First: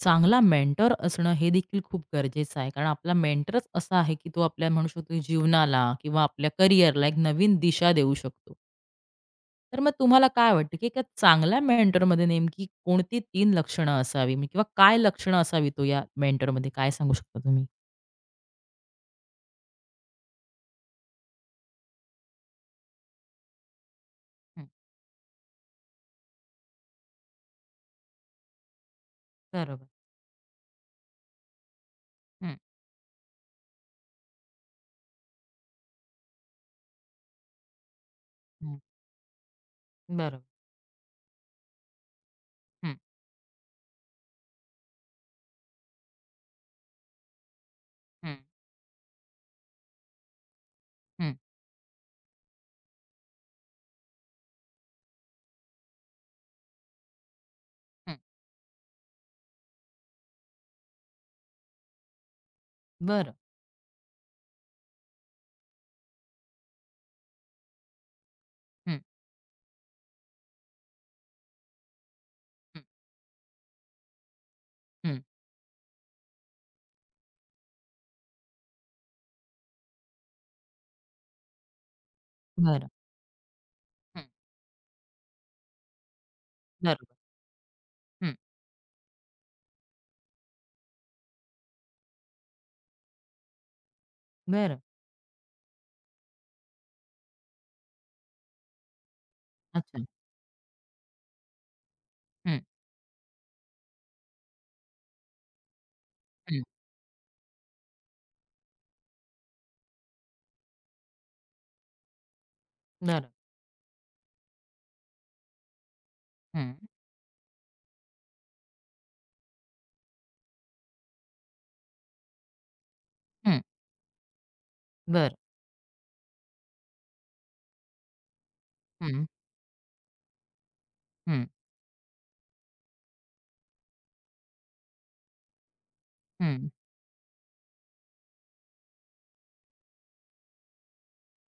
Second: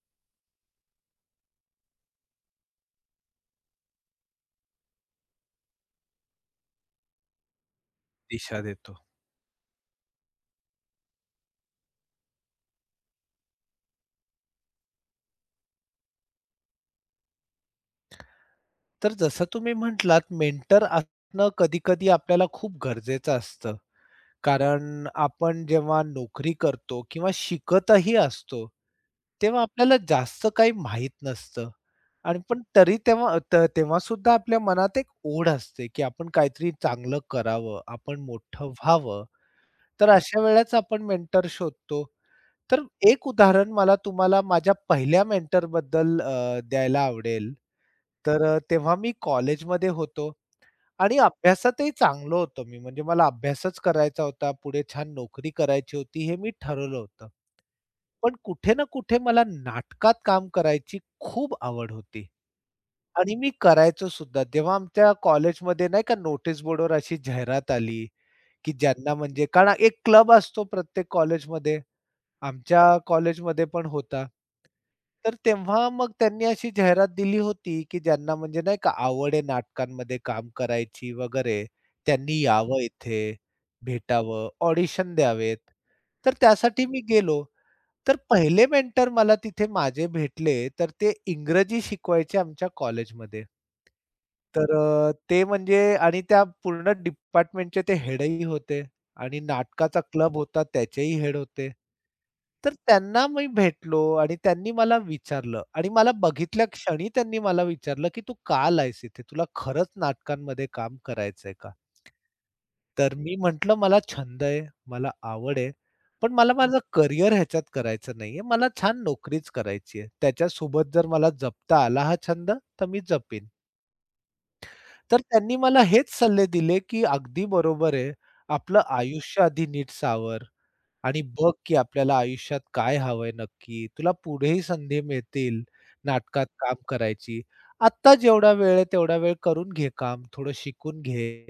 चांगला मेंटर असणं हे देखील खूप गरजेचं आहे. कारण आपला मेंटरच असा आहे, की तो आपल्या म्हणू शकतो की जीवनाला किंवा आपल्या करिअरला एक नवीन दिशा देऊ शकतो. दिशा देतो. तर मग तुम्हाला काय वाटतं, की एका चांगल्या मेंटरमध्ये नेमकी कोणती तीन लक्षणं असावी म्हणजे किंवा काय लक्षणं असावी तो या मेंटरमध्ये काय सांगू शकता तुम्ही? तर जसं तुम्ही म्हटलात, मेंटर असणं कधी-कधी आपल्याला खूप गरजेचं असतं. हं, कारण आपण जेव्हा नोकरी करतो किंवा शिकतही असतो, तेव्हा बरोबर. आपल्याला जास्त काही माहीत नसतं. आणि हं, पण तरी तेव्हा सुद्धा आपल्या मनात एक ओढ असते, की आपण काहीतरी चांगलं करावं, आपण मोठं हं. व्हावं. तर अशा बरोबर. वेळेच आपण मेंटर शोधतो. तर हं, एक उदाहरण मला तुम्हाला माझ्या पहिल्या मेंटरबद्दल द्यायला आवडेल. हं, तर तेव्हा मी कॉलेजमध्ये होतो आणि हं, अभ्यासातही चांगलो होतो मी. म्हणजे मला अभ्यासच करायचा होता. पुढे छान नोकरी करायची होती हे मी ठरवलं होतं. हं. पण कुठे ना कुठे मला नाटकात काम करायची खूप आवड होती बरं. आणि मी करायचो सुद्धा. जेव्हा आमच्या कॉलेजमध्ये नाही का नोटीस बोर्डवर अशी जाहिरात आली, की हं, ज्यांना म्हणजे कारण एक क्लब असतो प्रत्येक कॉलेजमध्ये. हं, आमच्या कॉलेजमध्ये पण होता. हं. तर तेव्हा मग त्यांनी अशी जाहिरात दिली होती, की ज्यांना म्हणजे नाही का आवड आहे नाटकांमध्ये काम करायची वगैरे, त्यांनी यावं बरं. इथे, हं, भेटावं, ऑडिशन द्यावेत. तर त्यासाठी मी बरोबर. गेलो. तर हं, पहिले मेंटर मला तिथे माझे भेटले, तर ते इंग्रजी शिकवायचे आमच्या कॉलेजमध्ये. तर बरं. ते म्हणजे आणि त्या पूर्ण डिपार्टमेंटचे ते हेडही होते आणि नाटकाचा अच्छा. क्लब होता त्याचेही हेड होते. हं, तर त्यांना मी भेटलो आणि त्यांनी मला विचारलं आणि मला हं. बघितल्या क्षणी त्यांनी मला विचारलं, "की तू का आलायस इथे? तुला खरंच नाटकांमध्ये काम करायचंय का?" तर बरं. मी म्हटलं, "मला छंद आहे, मला आवड आहे, पण मला हं, माझं करियर ह्याच्यात करायचं नाहीये. मला छान नोकरीच करायची आहे. त्याच्यासोबत जर मला जपता आला हा छंद, तर मी जपेन." हं. तर बरं. त्यांनी मला हेच सल्ले दिले, की "अगदी बरोबर आहे. आपलं हं, आयुष्य आधी नीट सावर आणि हं, बघ, की आपल्याला आयुष्यात काय हवंय नक्की. तुला पुढेही संधी मिळतील नाटकात हं, काम करायची. आत्ता जेवढा वेळ आहे, तेवढा वेळ करून घे काम. थोडं शिकून घे."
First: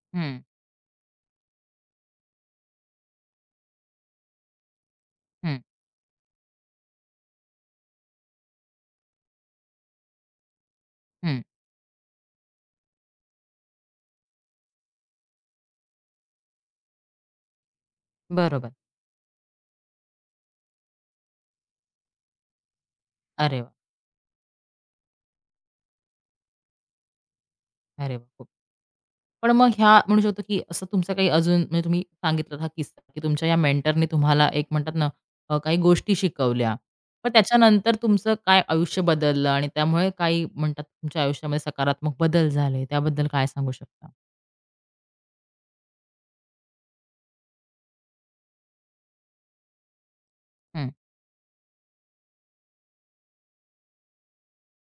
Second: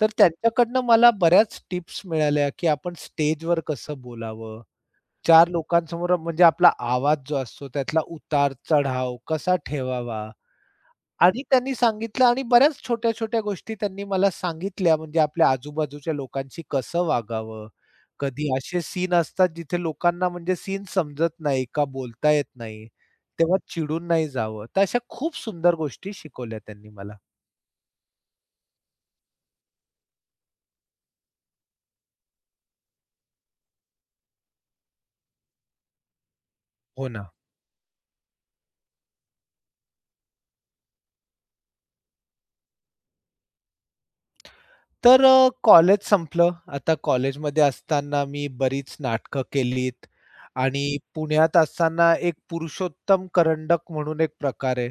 तर हं, त्यांच्याकडनं मला बऱ्याच टिप्स मिळाल्या, की आपण स्टेजवर कसं बोलावं, 4 हं, लोकांसमोर म्हणजे आपला आवाज जो असतो त्यातला उतार-चढाव कसा ठेवावा हं. आणि त्यांनी सांगितलं आणि बऱ्याच छोट्या-छोट्या गोष्टी त्यांनी मला सांगितल्या, म्हणजे आपल्या आजूबाजूच्या लोकांशी कसं वागावं. कधी बरोबर. असे सीन असतात जिथे लोकांना म्हणजे सीन समजत नाही का बोलता येत नाही, तेव्हा अरे वाह! चिडून नाही जावं. तर अशा खूप सुंदर गोष्टी शिकवल्या त्यांनी मला. अरे वाह! खूप. पण मग ह्या म्हणू शकतो, की असं तुमचं काही अजून म्हणजे तुम्ही सांगितलात हा किस्सा, की तुमच्या या मेंटरने तुम्हाला एक म्हणतात ना, काही गोष्टी शिकवल्या. हो ना. पण त्याच्यानंतर तुमचं काय आयुष्य बदललं आणि त्यामुळे काही म्हणतात तुमच्या आयुष्यामध्ये सकारात्मक बदल झाले. त्याबद्दल काय सांगू शकता? तर कॉलेज संपलं. आता कॉलेजमध्ये असताना मी बरीच नाटकं केलीत आणि हं, पुण्यात असताना एक पुरुषोत्तम करंडक म्हणून एक प्रकार आहे.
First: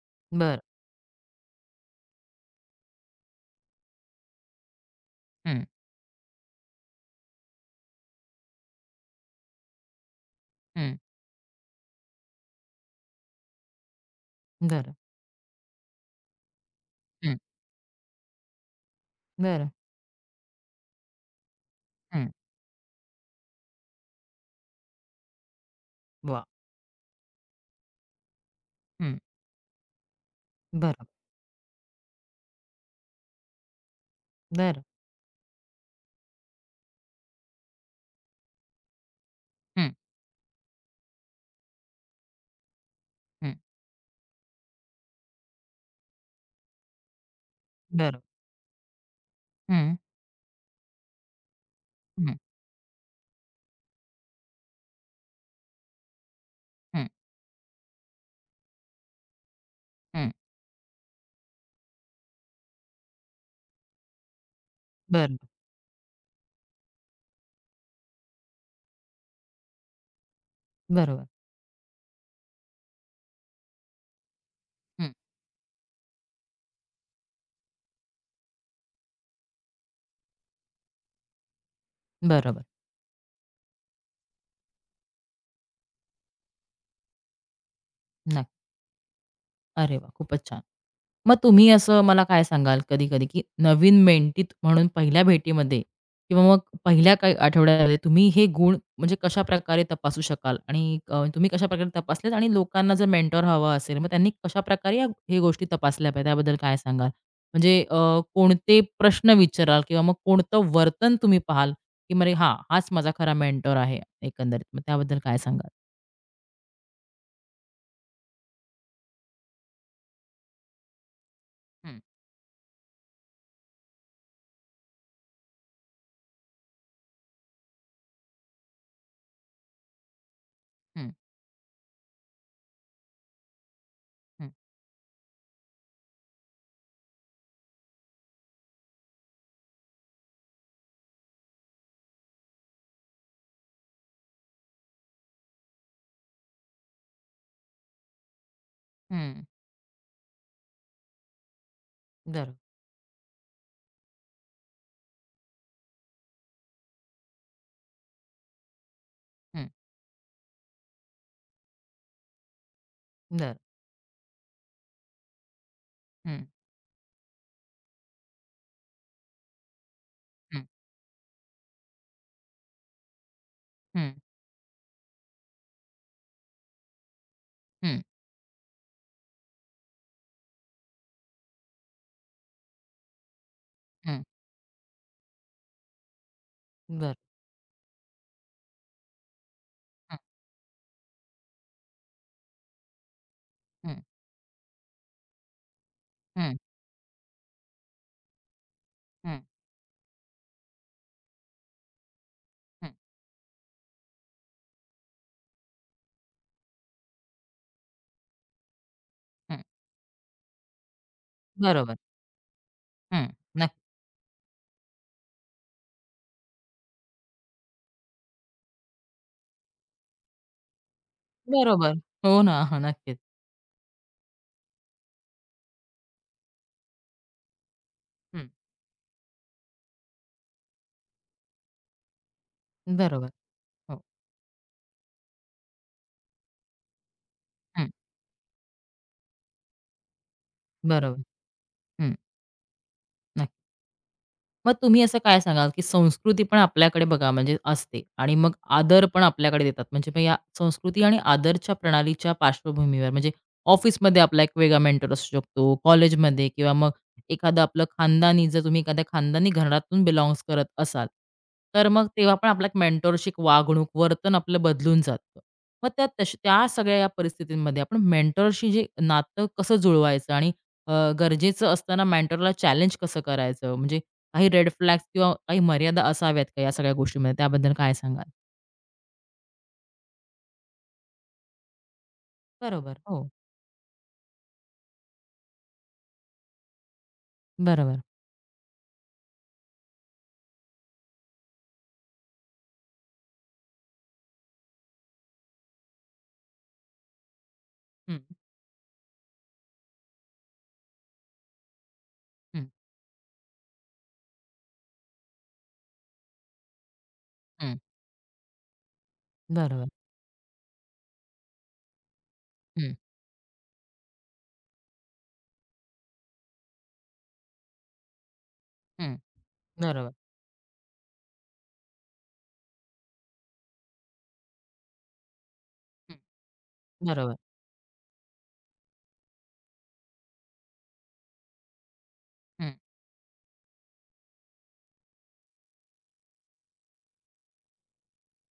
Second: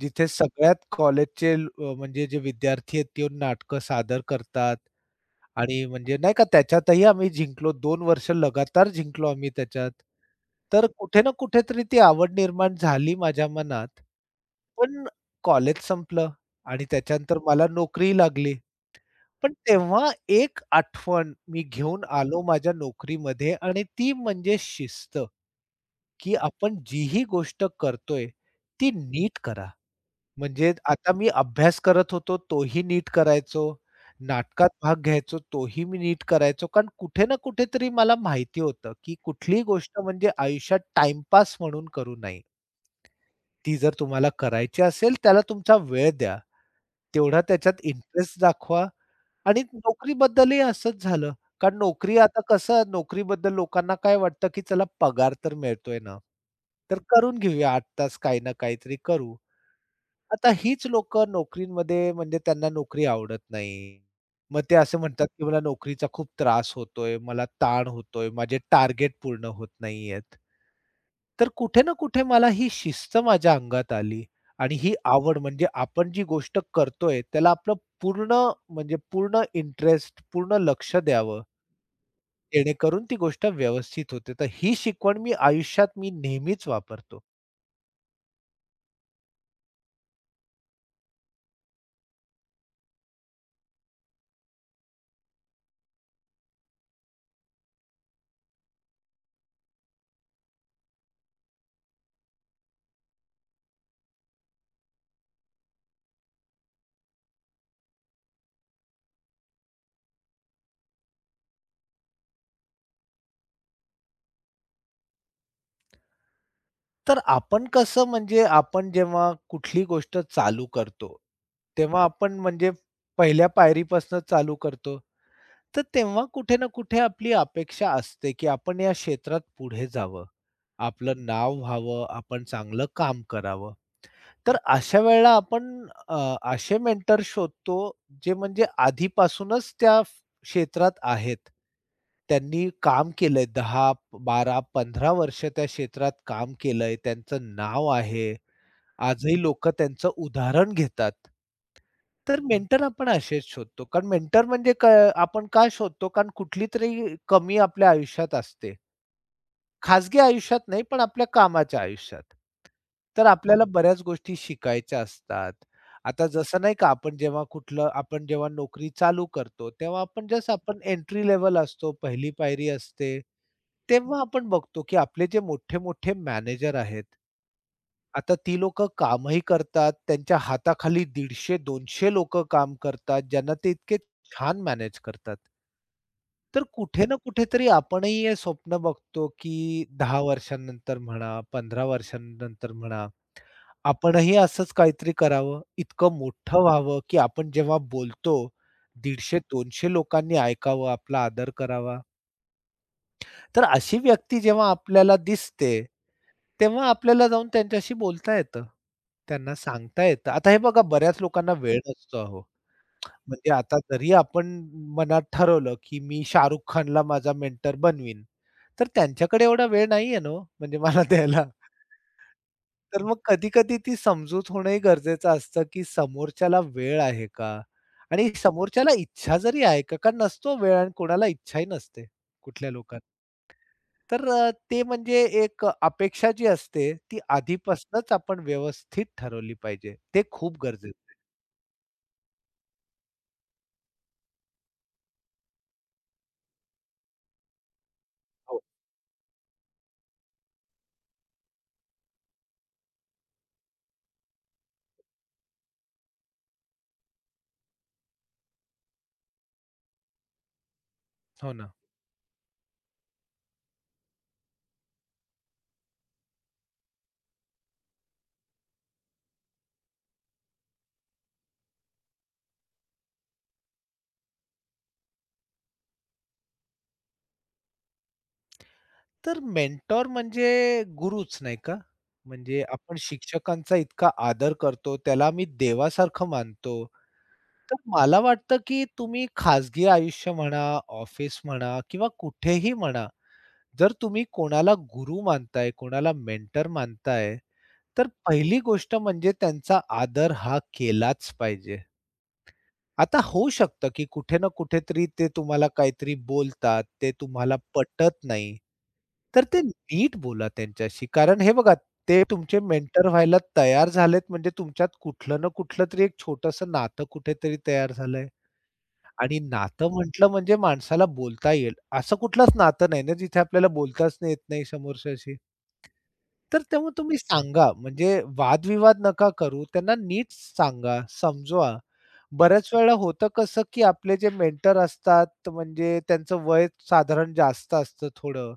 जिथे बरं. सगळ्यात कॉलेजचे म्हणजे जे विद्यार्थी आहेत ते येऊन नाटकं सादर करतात. हं, आणि म्हणजे नाही का त्याच्यातही आम्ही जिंकलो. 2 वर्ष लगातार जिंकलो आम्ही त्याच्यात. तर हं. कुठे ना कुठेतरी ती आवड निर्माण झाली माझ्या मनात. बरं. पण कॉलेज संपलं आणि हं, त्याच्यानंतर मला नोकरी लागली. पण बरं. तेव्हा एक आठवण मी घेऊन हं. आलो माझ्या नोकरीमध्ये आणि ती म्हणजे शिस्त, की वाह! आपण जी ही गोष्ट करतोय ती हं. नीट करा. म्हणजे बरं, आता मी अभ्यास करत होतो, तोही नीट करायचो. नाटकात बरं. भाग घ्यायचो, तोही मी नीट करायचो. कारण कुठे ना कुठेतरी मला माहिती होतं, की कुठलीही हं, गोष्ट म्हणजे आयुष्यात टाईमपास म्हणून करू नये. हं. ती जर तुम्हाला करायची असेल, त्याला तुमचा वेळ द्या. तेवढा त्याच्यात बरं. इंटरेस्ट दाखवा आणि हं, नोकरीबद्दलही असंच झालं. कारण नोकरी हं, आता कसं नोकरीबद्दल लोकांना काय वाटतं, की चला पगार तर मिळतोय ना, तर हं, करून घेऊया 8 तास काही ना काहीतरी करू. हं. आता हीच लोकं नोकरीमध्ये म्हणजे त्यांना नोकरी आवडत नाही. मग ते असं म्हणतात, बरं. की "मला नोकरीचा खूप त्रास होतोय, मला ताण होतोय, माझे टार्गेट पूर्ण होत नाहीयेत." बरोबर. तर कुठे ना कुठे मला ही शिस्त माझ्या अंगात आली आणि ही हं. आवड म्हणजे आपण जी गोष्ट करतोय त्याला आपलं पूर्ण म्हणजे पूर्ण इंटरेस्ट, पूर्ण लक्ष द्यावं, बरोबर. जेणेकरून ती गोष्ट व्यवस्थित होते. तर ही शिकवण मी आयुष्यात नेहमीच वापरतो. नक्की. अरे वा, खूपच छान. मग तुम्ही असं मला काय सांगाल कधी-कधी, की नवीन मेंटीत म्हणून पहिल्या भेटीमध्ये किंवा मग पहिल्या काही आठवड्यामध्ये तुम्ही हे गुण म्हणजे कशाप्रकारे तपासू शकाल आणि तुम्ही कशाप्रकारे तपासलेत आणि लोकांना जर मेंटॉर हवा असेल, मग त्यांनी कशाप्रकारे या हे गोष्टी तपासल्या पाहिजेत त्याबद्दल काय सांगाल? म्हणजे, कोणते प्रश्न विचाराल किंवा मग कोणतं वर्तन तुम्ही पाहाल, की "अरे हां, हाच माझा खरा मेंटॉर आहे," एकंदरीत. मग त्याबद्दल काय सांगाल? तर आपण कसं म्हणजे आपण जेव्हा कुठली गोष्ट चालू करतो, हं, तेव्हा आपण म्हणजे पहिल्या पायरीपासून चालू करतो. तर तेव्हा कुठे ना कुठे आपली अपेक्षा असते, की आपण या क्षेत्रात पुढे जावं, हं, आपलं नाव व्हावं, आपण चांगलं काम करावं. हं, तर अशा वेळेला आपण असे मेंटर शोधतो, जे म्हणजे आधीपासूनच त्या क्षेत्रात आहेत. त्यांनी काम केलंय 10, 12, 15 वर्ष त्या क्षेत्रात काम केलंय. त्यांचं नाव आहे. आजही हं. लोक त्यांचं उदाहरण घेतात. तर बरोबर. मेंटर आपण असेच शोधतो. कारण मेंटर म्हणजे आपण का शोधतो? कारण कुठलीतरी कमी आपल्या आयुष्यात असते. हं. खाजगी आयुष्यात नाही, पण आपल्या कामाच्या आयुष्यात. तर बरं. आपल्याला बऱ्याच गोष्टी शिकायच्या असतात. आता हं, जसं नाही का आपण जेव्हा नोकरी चालू करतो, तेव्हा आपण जस्ट हं, आपण एंट्री लेवल असतो, पहिली पायरी असते. हं, तेव्हा आपण बघतो, की आपले जे मोठे-मोठे मॅनेजर आहेत. हं, आता ती लोकं कामही करतात. त्यांच्या हाताखाली 150-200 लोकं काम करतात, ज्यांना ते इतके हं. छान मॅनेज करतात. तर कुठे बरं. ना कुठेतरी आपणही हे स्वप्न बघतो, की हं, 10 वर्षांनंतर म्हणा, 15 वर्षांनंतर म्हणा, हं, आपणही असंच काहीतरी करावं, इतकं हं, मोठं व्हावं, की आपण जेव्हा बोलतो 150 हं, 200 लोकांनी ऐकावं, आपला आदर करावा. हं, तर अशी व्यक्ती जेव्हा आपल्याला दिसते, तेव्हा आपल्याला जाऊन त्यांच्याशी बोलता येतं. त्यांना हं. सांगता येतं. आता हे बघा बऱ्याच लोकांना वेळ बरोबर. नसतो अहो. हं. म्हणजे आता नक्की. जरी आपण मनात ठरवलं, की मी शाहरुख खानला माझा मेंटर बनवीन, तर त्यांच्याकडे एवढा वेळ नाहीये ना हो, म्हणजे मला द्यायला. बरोबर. हो ना. हां, तर नक्कीच. मग कधी-कधी ती समजूत होणंही गरजेचं असतं, की समोरच्याला वेळ आहे का? आणि हं. समोरच्याला इच्छा जरी आहे का? कारण नसतो वेळ आणि कोणाला इच्छाही नसते कुठल्या लोकांना. बरोबर. हो. तर ते म्हणजे एक अपेक्षा जी असते, ती हं. आधीपासूनच आपण व्यवस्थित ठरवली पाहिजे. ते खूप गरजेचं आहे. बरोबर. हं. नक्की. मग तुम्ही असं काय सांगाल, की संस्कृती पण आपल्याकडे बघा म्हणजे असते आणि मग हो, आदर पण आपल्याकडे देतात. म्हणजे मग या संस्कृती आणि आदरच्या प्रणालीच्या पार्श्वभूमीवर म्हणजे ऑफिसमध्ये आपला एक वेगळा मेंटर असू शकतो, कॉलेजमध्ये किंवा मग एखादं आपलं खानदानी जर तुम्ही एखाद्या खानदानी घरातून बिलॉन्ग्स करत असाल, हो ना. तर मग तेव्हा पण आपला एक मेंटोरशिप वागणूक, वर्तन आपलं बदलून जातं. मग त्या तशा त्या सगळ्या या परिस्थितींमध्ये आपण मेंटरशी जे नातं कसं जुळवायचं आणि अ, गरजेचं असताना मेंटरला चॅलेंज कसं करायचं? म्हणजे काही रेड फ्लॅग्स किंवा काही मर्यादा असाव्यात का या सगळ्या गोष्टीमध्ये? त्याबद्दल काय सांगाल? तर मेंटॉर म्हणजे गुरुच नाही का? म्हणजे आपण बरोबर. हो, शिक्षकांचा इतका आदर करतो, त्याला मी देवासारखं मानतो. तर बरोबर. मला वाटतं, की तुम्ही खाजगी आयुष्य म्हणा, ऑफिस म्हणा किंवा कुठेही म्हणा, जर तुम्ही कोणाला गुरु मानताय, कोणाला मेंटर मानताय, तर हं, पहिली गोष्ट म्हणजे त्यांचा आदर हा केलाच पाहिजे. हं, आता होऊ शकतं, की कुठे ना कुठेतरी ते तुम्हाला काहीतरी बोलतात, ते तुम्हाला हं. पटत नाही. तर ते बरोबर. नीट बोला त्यांच्याशी. कारण हे बघा, ते तुमचे हं, मेंटर व्हायला तयार झालेत म्हणजे तुमच्यात कुठलं ना कुठलं तरी एक छोटंसं नातं कुठेतरी तयार झालंय. हं. आणि नातं बरोबर. म्हटलं म्हणजे माणसाला बोलता येईल. असं कुठलंच नातं नाही ना जिथे आपल्याला बोलताच नाही येत नाही समोरच्याशी. हं, तर तेव्हा तुम्ही बरोबर. सांगा म्हणजे वादविवाद नका करू. त्यांना नीट सांगा, समजवा. बऱ्याच हं, वेळेला होतं कसं, की आपले जे मेंटर असतात, तर म्हणजे त्यांचं वय साधारण जास्त असतं थोडं.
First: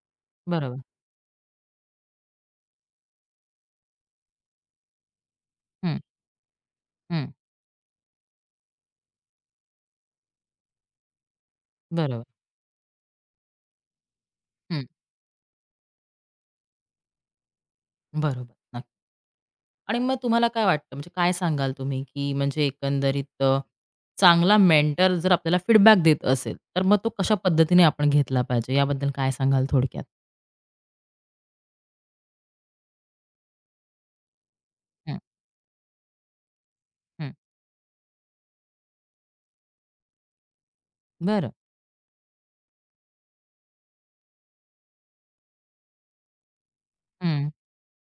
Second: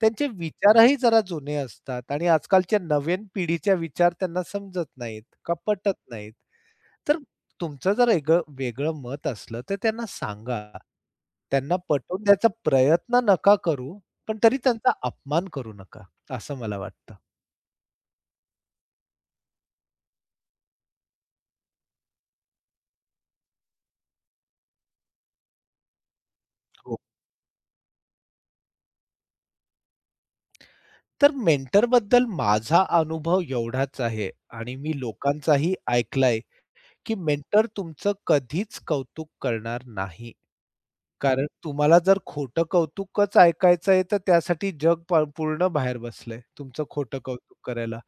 त्यांचे बरोबर. विचारही जरा जुने असतात आणि आजकालच्या नवीन पिढीच्या विचार त्यांना समजत नाहीत का पटत हं, नाहीत. तर हं. तुमचं जर वेगळं वेगळं मत असलं, तर त्यांना सांगा. त्यांना पटवून बरोबर. द्यायचा प्रयत्न नका करू, पण तरी हं, त्यांचा अपमान करू नका, असं मला वाटतं. बरोबर. नक्की. आणि मग तुम्हाला काय वाटतं म्हणजे काय सांगाल तुम्ही, की म्हणजे एकंदरीत, चांगला मेंटर जर आपल्याला फीडबॅक देत असेल, तर मग हो. तो कशा पद्धतीने आपण घेतला पाहिजे याबद्दल काय सांगाल थोडक्यात? तर मेंटरबद्दल माझा अनुभव एवढाच आहे आणि मी हं, लोकांचाही ऐकलाय, की हं. मेंटर तुमचं कधीच कौतुक करणार नाही. कारण बरं. तुम्हाला जर खोटं कौतुकच ऐकायचं आहे, तर त्यासाठी जग पूर्ण बाहेर बसलंय तुमचं खोटं हं. कौतुक करायला.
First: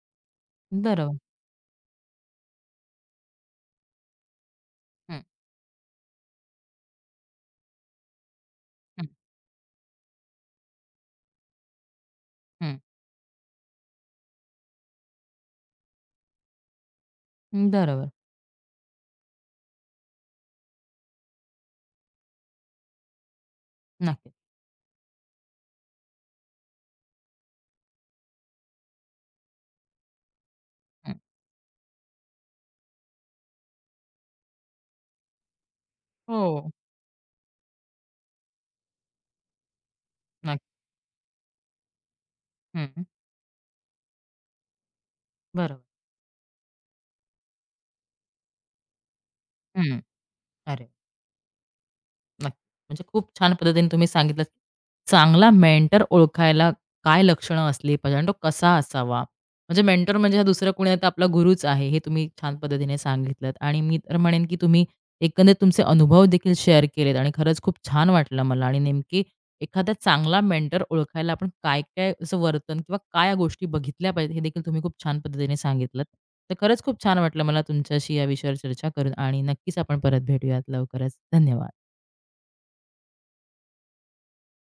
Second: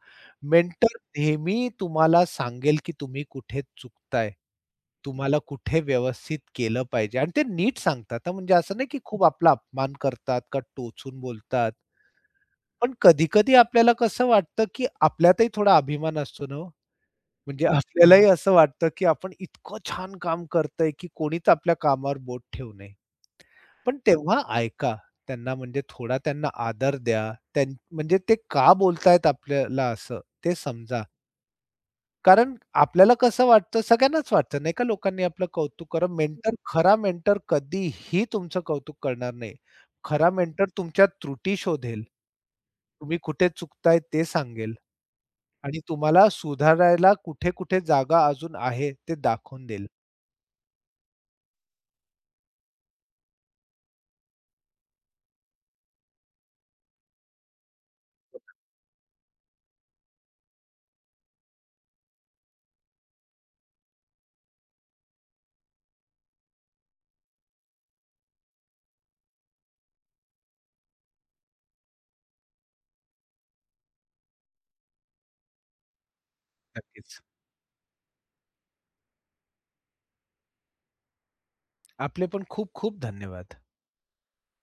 मेंटर बरोबर. नेहमी तुम्हाला सांगेल, की तुम्ही कुठे चुकताय. हं, तुम्हाला कुठे व्यवस्थित केलं पाहिजे आणि ते नीट सांगतात हां, म्हणजे असं नाही, की हं, खूप आपला अपमान करतात का टोचून बोलतात. हं. पण कधी-कधी आपल्याला कसं वाटतं, की आपल्यातही थोडा अभिमान असतो ना हो. म्हणजे बरोबर. आपल्यालाही असं वाटतं, की आपण इतकं छान काम करतोय, की कोणीच आपल्या कामावर बोट ठेवू नये. पण नक्कीच. तेव्हा ऐका. त्यांना म्हणजे थोडा त्यांना आदर द्या. म्हणजे ते का बोलतायत आपल्याला असं ते समजा. हं. कारण आपल्याला कसं वाटतं, सगळ्यांनाच वाटतं नाही का लोकांनी आपलं कौतुक करावं. मेंटर हो. खरा मेंटर कधीही तुमचं कौतुक करणार नाही. खरा मेंटर नक्की. तुमच्या त्रुटी शोधेल. हं. तुम्ही कुठे चुकताय ते सांगेल. आणि बरोबर. तुम्हाला सुधारायला कुठे-कुठे जागा अजून आहे, ते दाखवून देईल. हं. अरे नक्की. म्हणजे खूप छान पद्धतीने तुम्ही सांगितलं. की चांगला मेंटर ओळखायला काय लक्षणं असली पाहिजे आणि तो कसा असावा? म्हणजे मेंटर म्हणजे हा दुसरा कोणी नाही तर आपला गुरुच आहे, हे तुम्ही छान पद्धतीने सांगितलत आणि मी तर म्हणेन, की तुम्ही एकंदरीत तुमचे अनुभव देखील शेअर केलेत आणि खरंच खूप छान वाटलं मला आणि नेमकी एखादा चांगला मेंटर ओळखायला आपण काय-काय असं वर्तन किंवा काय या गोष्टी बघितल्या पाहिजेत, हे देखील तुम्ही खूप छान पद्धतीने सांगितलत. तर खरंच खूप छान नक्कीच. वाटलं मला तुमच्याशी या विषयावर चर्चा करून आणि नक्कीच आपण परत भेटूयात लवकरच. धन्यवाद. आपले पण खूप-खूप धन्यवाद.